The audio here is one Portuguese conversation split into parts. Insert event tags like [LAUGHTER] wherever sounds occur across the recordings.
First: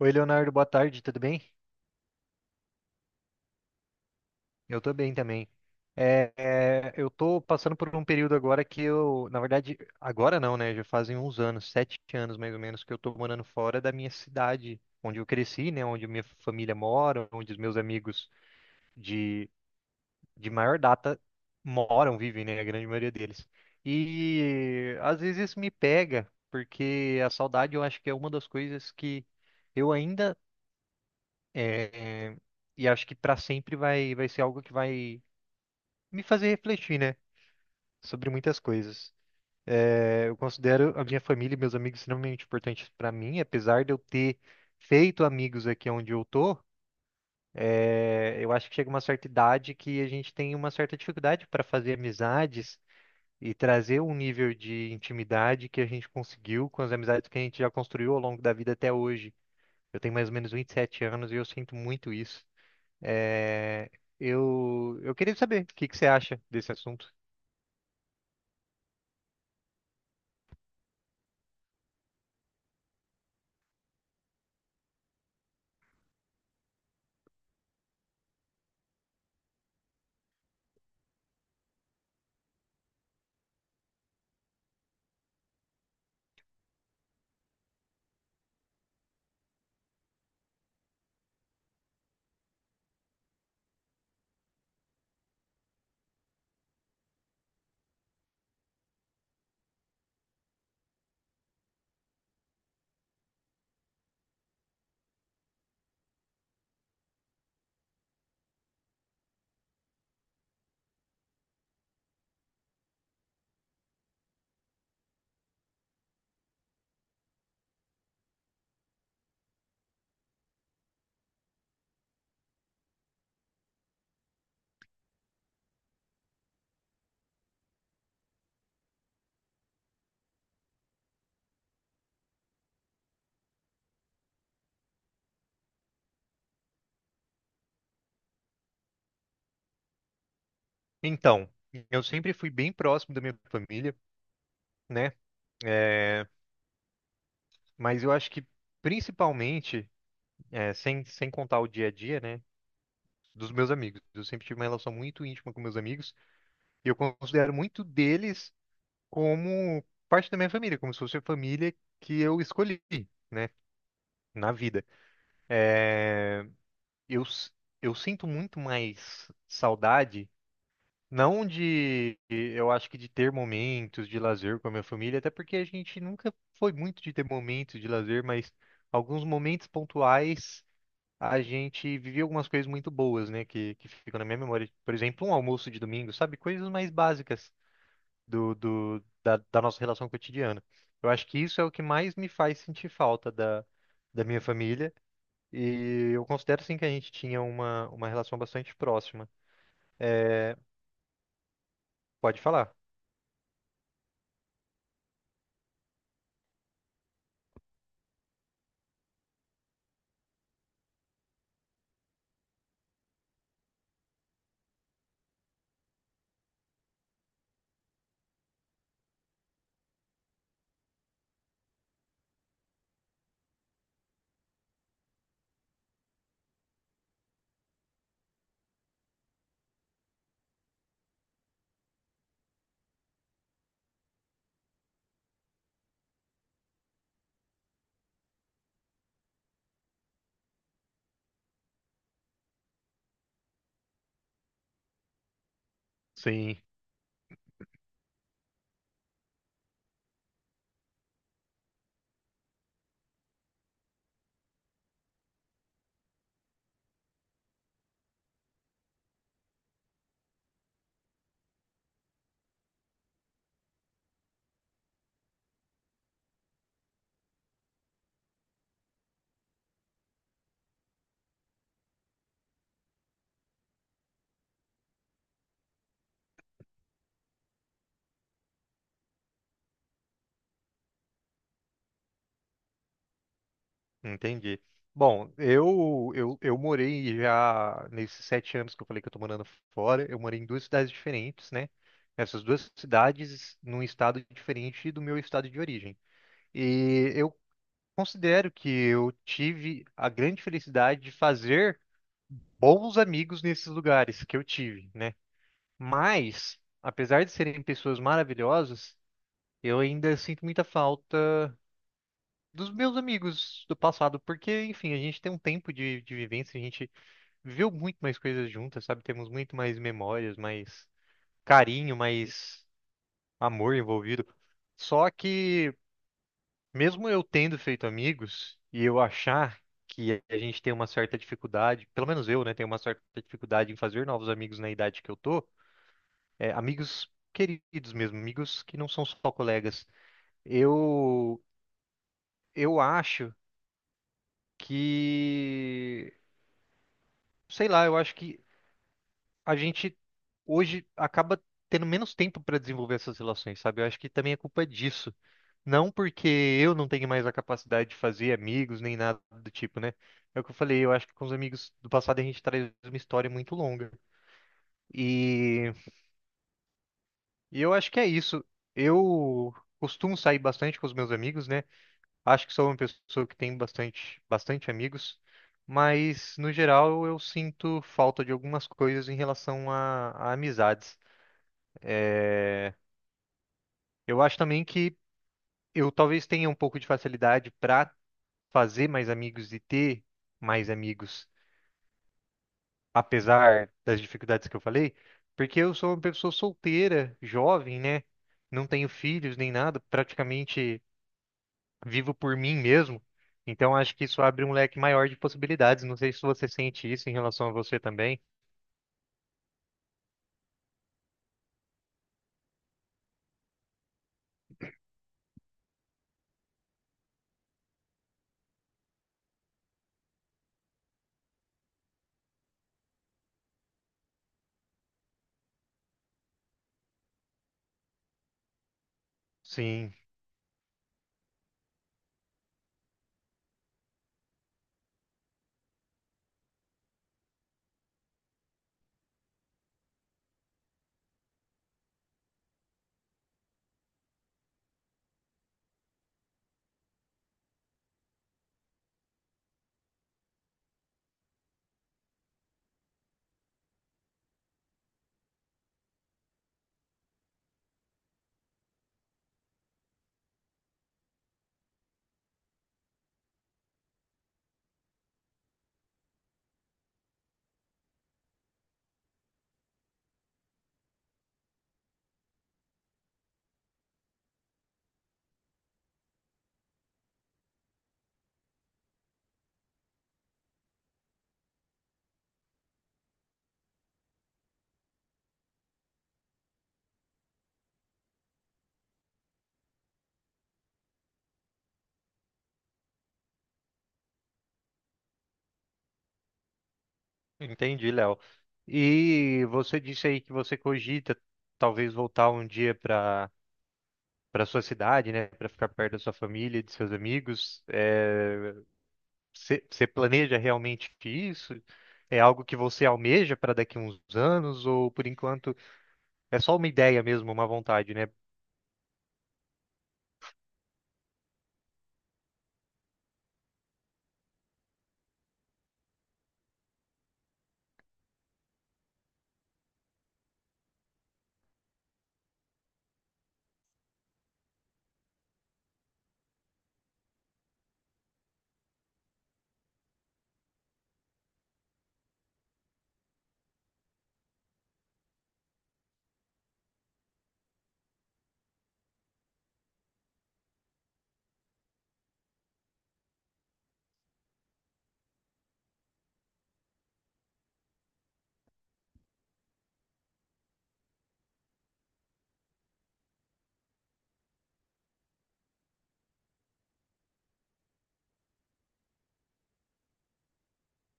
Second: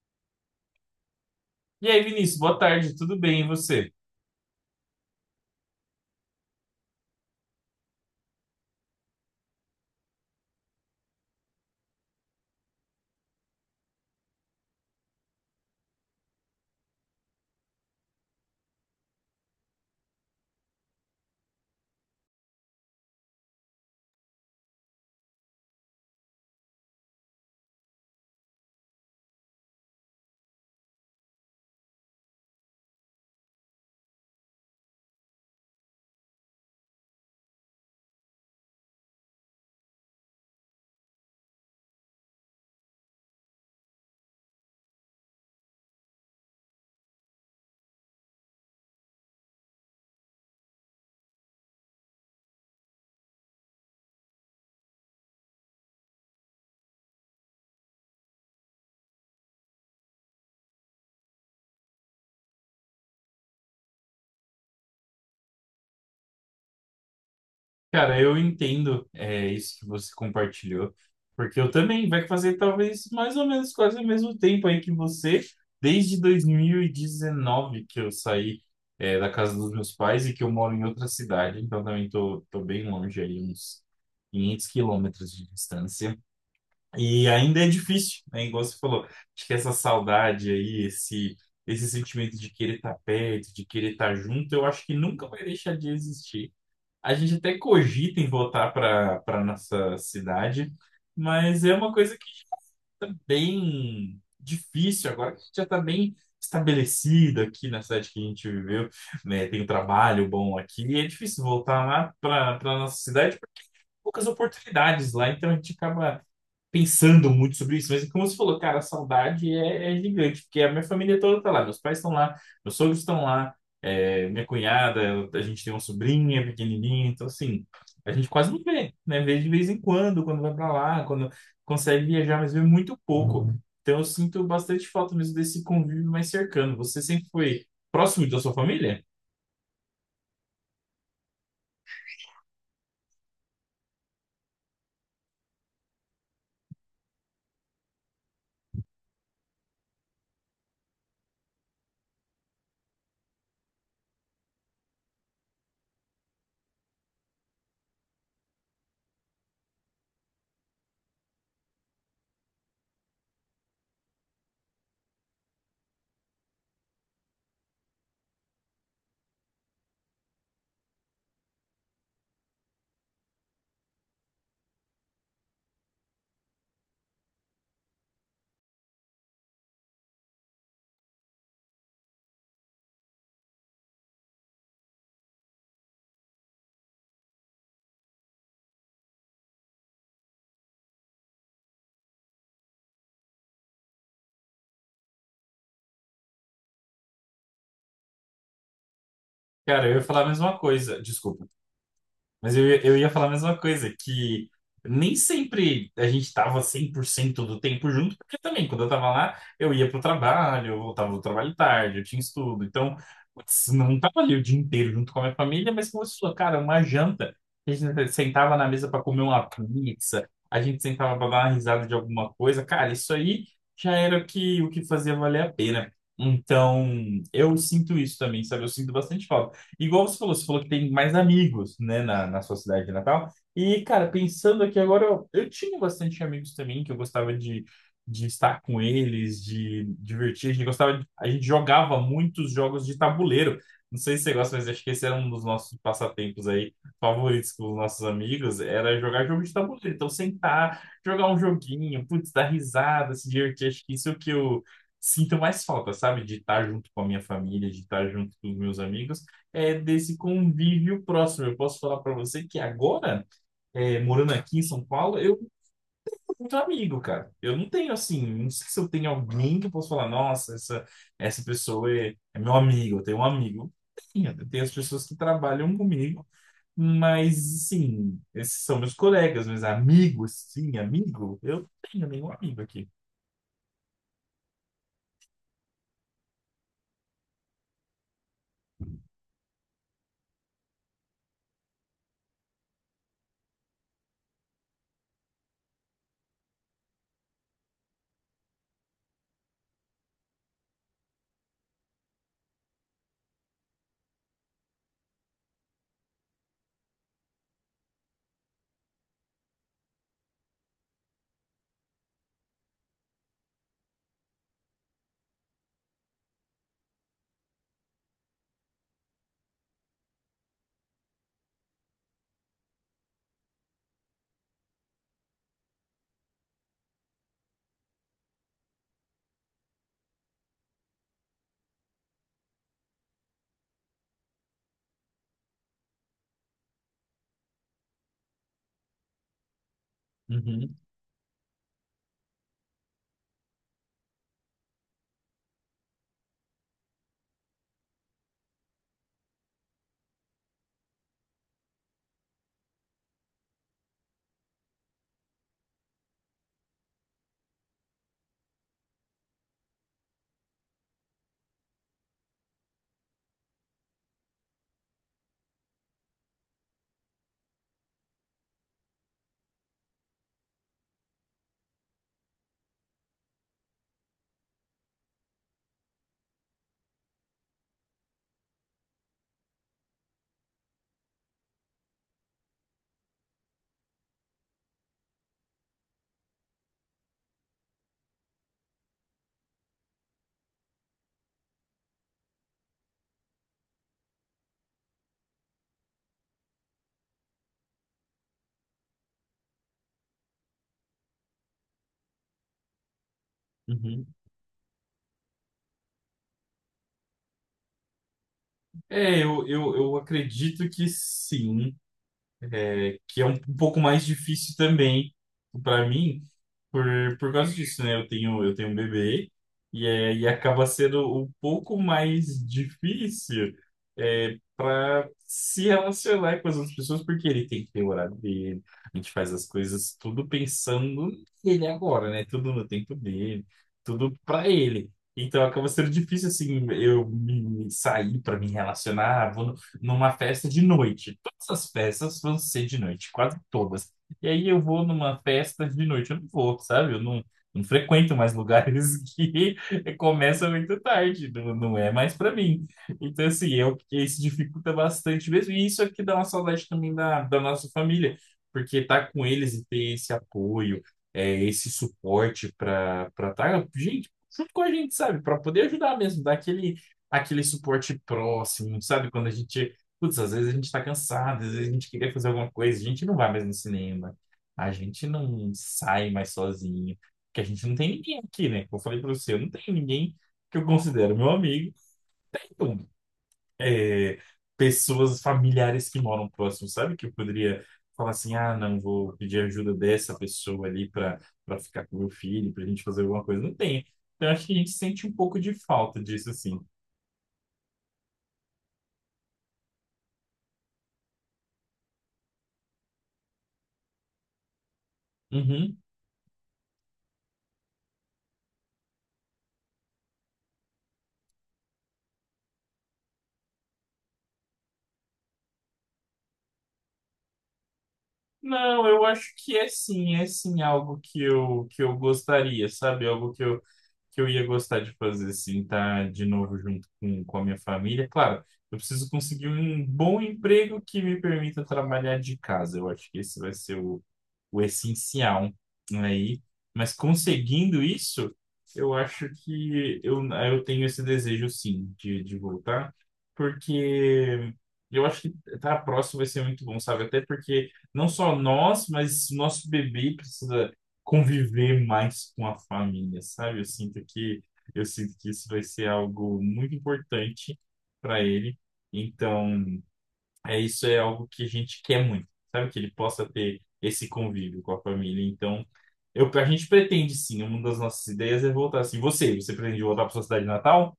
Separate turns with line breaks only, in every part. Oi, Leonardo, boa tarde, tudo bem?
E aí, Vinícius, boa tarde, tudo bem e você?
Eu tô bem também. Eu tô passando por um período agora que eu, na verdade, agora não, né? Já fazem uns anos, sete anos mais ou menos, que eu tô morando fora da minha cidade, onde eu cresci, né? Onde minha família mora, onde os meus amigos de, de maior data moram, vivem, né? A grande maioria deles. E às vezes isso me pega, porque a saudade eu acho que é uma das coisas que eu ainda. É, e acho que para sempre vai ser algo que vai me fazer refletir, né? Sobre muitas coisas. Eu considero a minha família e meus amigos extremamente importantes para mim, apesar de eu ter feito amigos aqui onde eu tô. Eu acho que chega uma certa idade que a gente tem uma certa dificuldade para fazer amizades e trazer um nível de intimidade que a gente conseguiu com as amizades que a gente já construiu ao longo da vida até hoje. Eu tenho mais ou menos 27 anos e eu sinto muito isso. É, eu queria saber o que que você acha desse assunto.
Cara, eu entendo isso que você compartilhou, porque eu também vai fazer talvez mais ou menos quase o mesmo tempo aí que você, desde 2019 que eu saí da casa dos meus pais e que eu moro em outra cidade, então também tô bem longe aí, uns 500 quilômetros de distância. E ainda é difícil, né? Igual você falou, acho que essa saudade aí, esse sentimento de querer estar perto, de querer estar junto, eu acho que nunca vai deixar de existir. A gente até cogita em voltar para nossa cidade, mas é uma coisa que tá bem difícil agora, que a gente já está bem estabelecido aqui na cidade que a gente viveu, né? Tem um trabalho bom aqui, e é difícil voltar lá para nossa cidade porque tem poucas oportunidades lá, então a gente acaba pensando muito sobre isso, mas como você falou, cara, a saudade é gigante, porque a minha família toda tá lá, meus pais estão lá, meus sogros estão lá, minha cunhada, a gente tem uma sobrinha pequenininha, então assim, a gente quase não vê, né? Vê de vez em quando, quando vai pra lá, quando consegue viajar, mas vê muito pouco. Então eu sinto bastante falta mesmo desse convívio mais cercano. Você sempre foi próximo da sua família?
Então, eu sempre fui bem próximo da minha família, né? É, mas eu acho que principalmente, sem contar o dia a dia, né? Dos meus amigos. Eu sempre tive uma relação muito íntima com meus amigos e eu considero muito deles como parte da minha família, como se fosse a família que eu escolhi, né? Na vida. Eu, s- eu sinto muito mais saudade. Não de, eu acho que de ter momentos de lazer com a minha família, até porque a gente nunca foi muito de ter momentos de lazer, mas alguns momentos pontuais a gente vivia algumas coisas muito boas, né, que ficam na minha memória. Por exemplo, um almoço de domingo, sabe? Coisas mais básicas da nossa relação cotidiana. Eu acho que isso é o que mais me faz sentir falta da minha família. E eu considero, sim, que a gente tinha uma relação bastante próxima.
Cara, eu ia falar a
É,
mesma coisa. Desculpa.
pode falar.
Eu ia falar a mesma coisa, que nem sempre a gente estava cento do tempo junto, porque também, quando eu estava lá, eu ia para o trabalho, eu voltava do trabalho tarde, eu tinha estudo. Então, putz, não estava ali o dia inteiro junto com a minha família, mas como você falou, cara, uma janta, a gente sentava na mesa para comer uma pizza, a gente sentava para dar uma risada de alguma coisa. Cara, isso aí já era o que fazia valer a pena. Então, eu sinto isso também, sabe? Eu sinto bastante falta. Igual você falou que tem mais amigos, né, na sua cidade natal. E, cara, pensando aqui agora, eu tinha bastante amigos também, que eu gostava de estar com eles, de divertir. A gente jogava muitos jogos de tabuleiro. Não sei se você gosta, mas acho que esse era um dos nossos passatempos
Sim.
aí favoritos com os nossos amigos, era jogar jogo de tabuleiro. Então, sentar, jogar um joguinho, putz, dar risada, se divertir. Acho que isso é o que eu sinto mais falta, sabe? De estar junto com a minha família, de estar junto com os meus amigos desse convívio próximo. Eu posso falar para você que agora, morando aqui em São Paulo, eu não tenho muito amigo, cara. Eu não tenho assim, não sei se eu tenho alguém que eu posso falar, nossa, essa pessoa é meu amigo, eu tenho um amigo. Tenho, eu tenho as pessoas que trabalham comigo, mas sim, esses são meus colegas, meus amigos, sim, amigo, eu não tenho nenhum amigo aqui.
Entendi. Bom, eu morei já nesses sete anos que eu falei que eu tô morando fora, eu morei em duas cidades diferentes, né? Essas duas cidades num estado diferente do meu estado de origem. E eu considero que eu tive a grande felicidade de fazer bons amigos nesses lugares que eu tive, né? Mas, apesar de serem pessoas maravilhosas, eu ainda sinto muita falta dos meus amigos do passado, porque, enfim, a gente tem um tempo de vivência, a gente viveu muito mais coisas juntas, sabe? Temos muito mais memórias, mais carinho, mais amor envolvido. Só que, mesmo eu tendo feito amigos e eu achar que a gente tem uma certa dificuldade, pelo menos eu, né, tenho uma certa dificuldade em fazer novos amigos na idade que eu tô, é, amigos queridos mesmo, amigos que não são só colegas.
Uhum,
Eu, eu acho que sei lá, eu acho que a gente hoje acaba tendo menos tempo para desenvolver essas relações, sabe? Eu acho que também é culpa disso. Não porque eu não tenho mais a capacidade de fazer amigos nem nada do tipo, né? É o que eu falei, eu acho que com os amigos do passado a gente traz uma história muito longa. E e eu acho que é isso. Eu costumo sair bastante com os meus amigos, né? Acho que sou uma pessoa que tem bastante amigos, mas no geral eu sinto falta de algumas coisas em relação a amizades. Eu acho também que eu talvez tenha um pouco de facilidade para fazer mais amigos e ter mais amigos, apesar das dificuldades que eu falei, porque eu sou uma pessoa solteira, jovem, né? Não tenho filhos nem nada, praticamente. Vivo por mim mesmo. Então acho que
uhum.
isso abre um leque maior de possibilidades. Não sei se você sente isso em relação a você também.
É, eu acredito que sim. Que é um, um pouco mais difícil também para mim, por, por causa disso, né? Eu tenho um bebê e, e acaba sendo um pouco mais difícil para se relacionar com as outras pessoas, porque ele tem que ter o horário dele, a gente faz as
Sim,
coisas tudo pensando nele agora, né? Tudo no tempo dele, tudo para ele. Então acaba sendo difícil assim eu me sair para me relacionar, vou no- numa festa de noite. Todas as festas vão ser de noite, quase todas. E aí eu vou numa festa de noite, eu não vou, sabe? Eu não, Não frequento mais lugares [LAUGHS] que começam muito tarde, não é mais pra mim. Então, assim, é o que isso dificulta bastante mesmo. E isso aqui dá uma saudade também da nossa família, porque tá com eles e ter esse apoio, esse suporte pra tá, gente, junto com a gente, sabe? Pra poder ajudar mesmo, dar aquele. Aquele suporte próximo, sabe? Quando a gente putz, às vezes a gente tá cansado, às vezes a gente queria fazer alguma coisa, a gente não vai mais no cinema, a gente não sai mais sozinho, porque a gente não tem ninguém aqui, né? Como eu falei pra você, eu não tenho ninguém que eu considero meu amigo, então, é, pessoas familiares que moram próximo, sabe? Que eu poderia falar assim, ah, não, vou pedir ajuda dessa pessoa ali pra ficar com meu filho, pra gente fazer alguma coisa, não tem. Então, eu acho que a gente sente um pouco de falta disso, assim.
entendi, Léo. E você disse aí que você cogita talvez voltar um dia para sua cidade, né, para ficar
Uhum.
perto da sua família, e de seus amigos. É, você planeja realmente isso? É algo que você almeja para daqui a uns anos ou por enquanto é só uma ideia mesmo, uma vontade, né?
Não, eu acho que é sim algo que que eu gostaria, sabe? Algo que que eu ia gostar de fazer, sim tá de novo junto com a minha família. Claro, eu preciso conseguir um bom emprego que me permita trabalhar de casa. Eu acho que esse vai ser o essencial aí. Mas conseguindo isso, eu acho que eu tenho esse desejo, sim, de voltar, porque eu acho que estar próximo vai ser muito bom, sabe? Até porque não só nós, mas nosso bebê precisa conviver mais com a família, sabe? Eu sinto que isso vai ser algo muito importante para ele. Então, é isso é algo que a gente quer muito, sabe? Que ele possa ter esse convívio com a família. Então, eu, a gente pretende sim, uma das nossas ideias é voltar assim. Você pretende voltar para sua cidade natal?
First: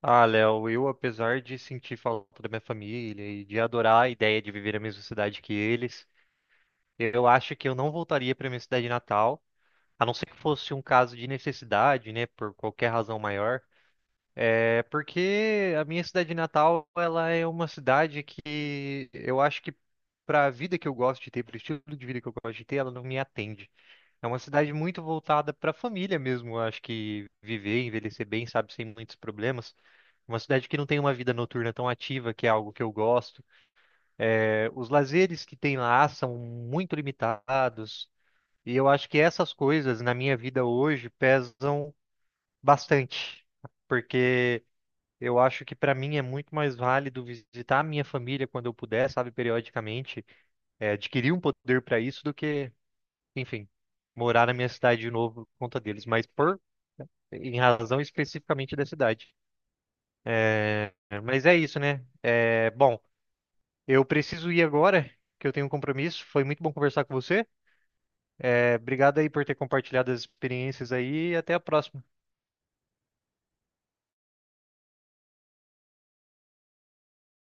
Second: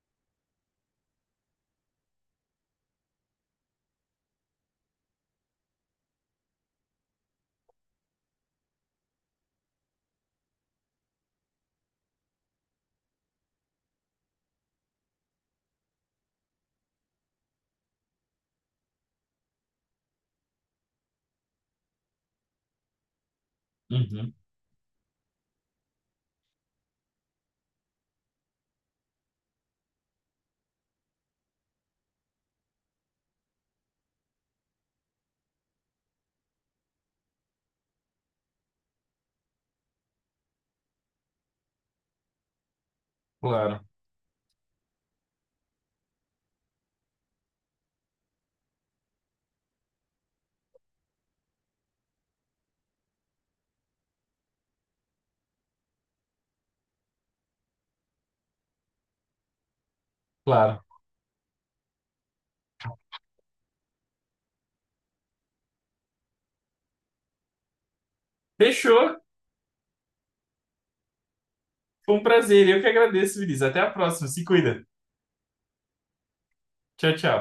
Ah, Léo, eu, apesar de sentir falta da minha família e de adorar a ideia de viver a mesma cidade que eles, eu acho que eu não voltaria para minha cidade natal, a não ser que fosse um caso de necessidade, né, por qualquer razão maior. É porque a minha cidade natal, ela é uma cidade que eu acho que para a vida que eu gosto de ter, para o estilo de vida que eu gosto de ter, ela não me atende. É
Uhum,
uma cidade muito voltada para a família mesmo. Eu acho que viver, envelhecer bem, sabe, sem muitos problemas. Uma cidade que não tem uma vida noturna tão ativa, que é algo que eu gosto. É, os lazeres que tem lá são muito limitados. E eu acho que essas coisas na minha vida hoje pesam bastante.
claro,
Porque eu acho que para mim é muito mais válido visitar a minha família quando eu puder, sabe, periodicamente, é, adquirir um poder para isso do que, enfim, morar na minha cidade de novo por conta deles. Mas por, em razão especificamente da cidade.
claro.
É, mas é isso, né? É, bom. Eu preciso ir agora, que eu tenho um compromisso. Foi muito bom conversar com você. É,
Fechou.
obrigado aí por ter compartilhado as experiências aí e até a próxima.
Foi um prazer. Eu que agradeço, Vinícius. Até a próxima. Se cuida. Tchau, tchau.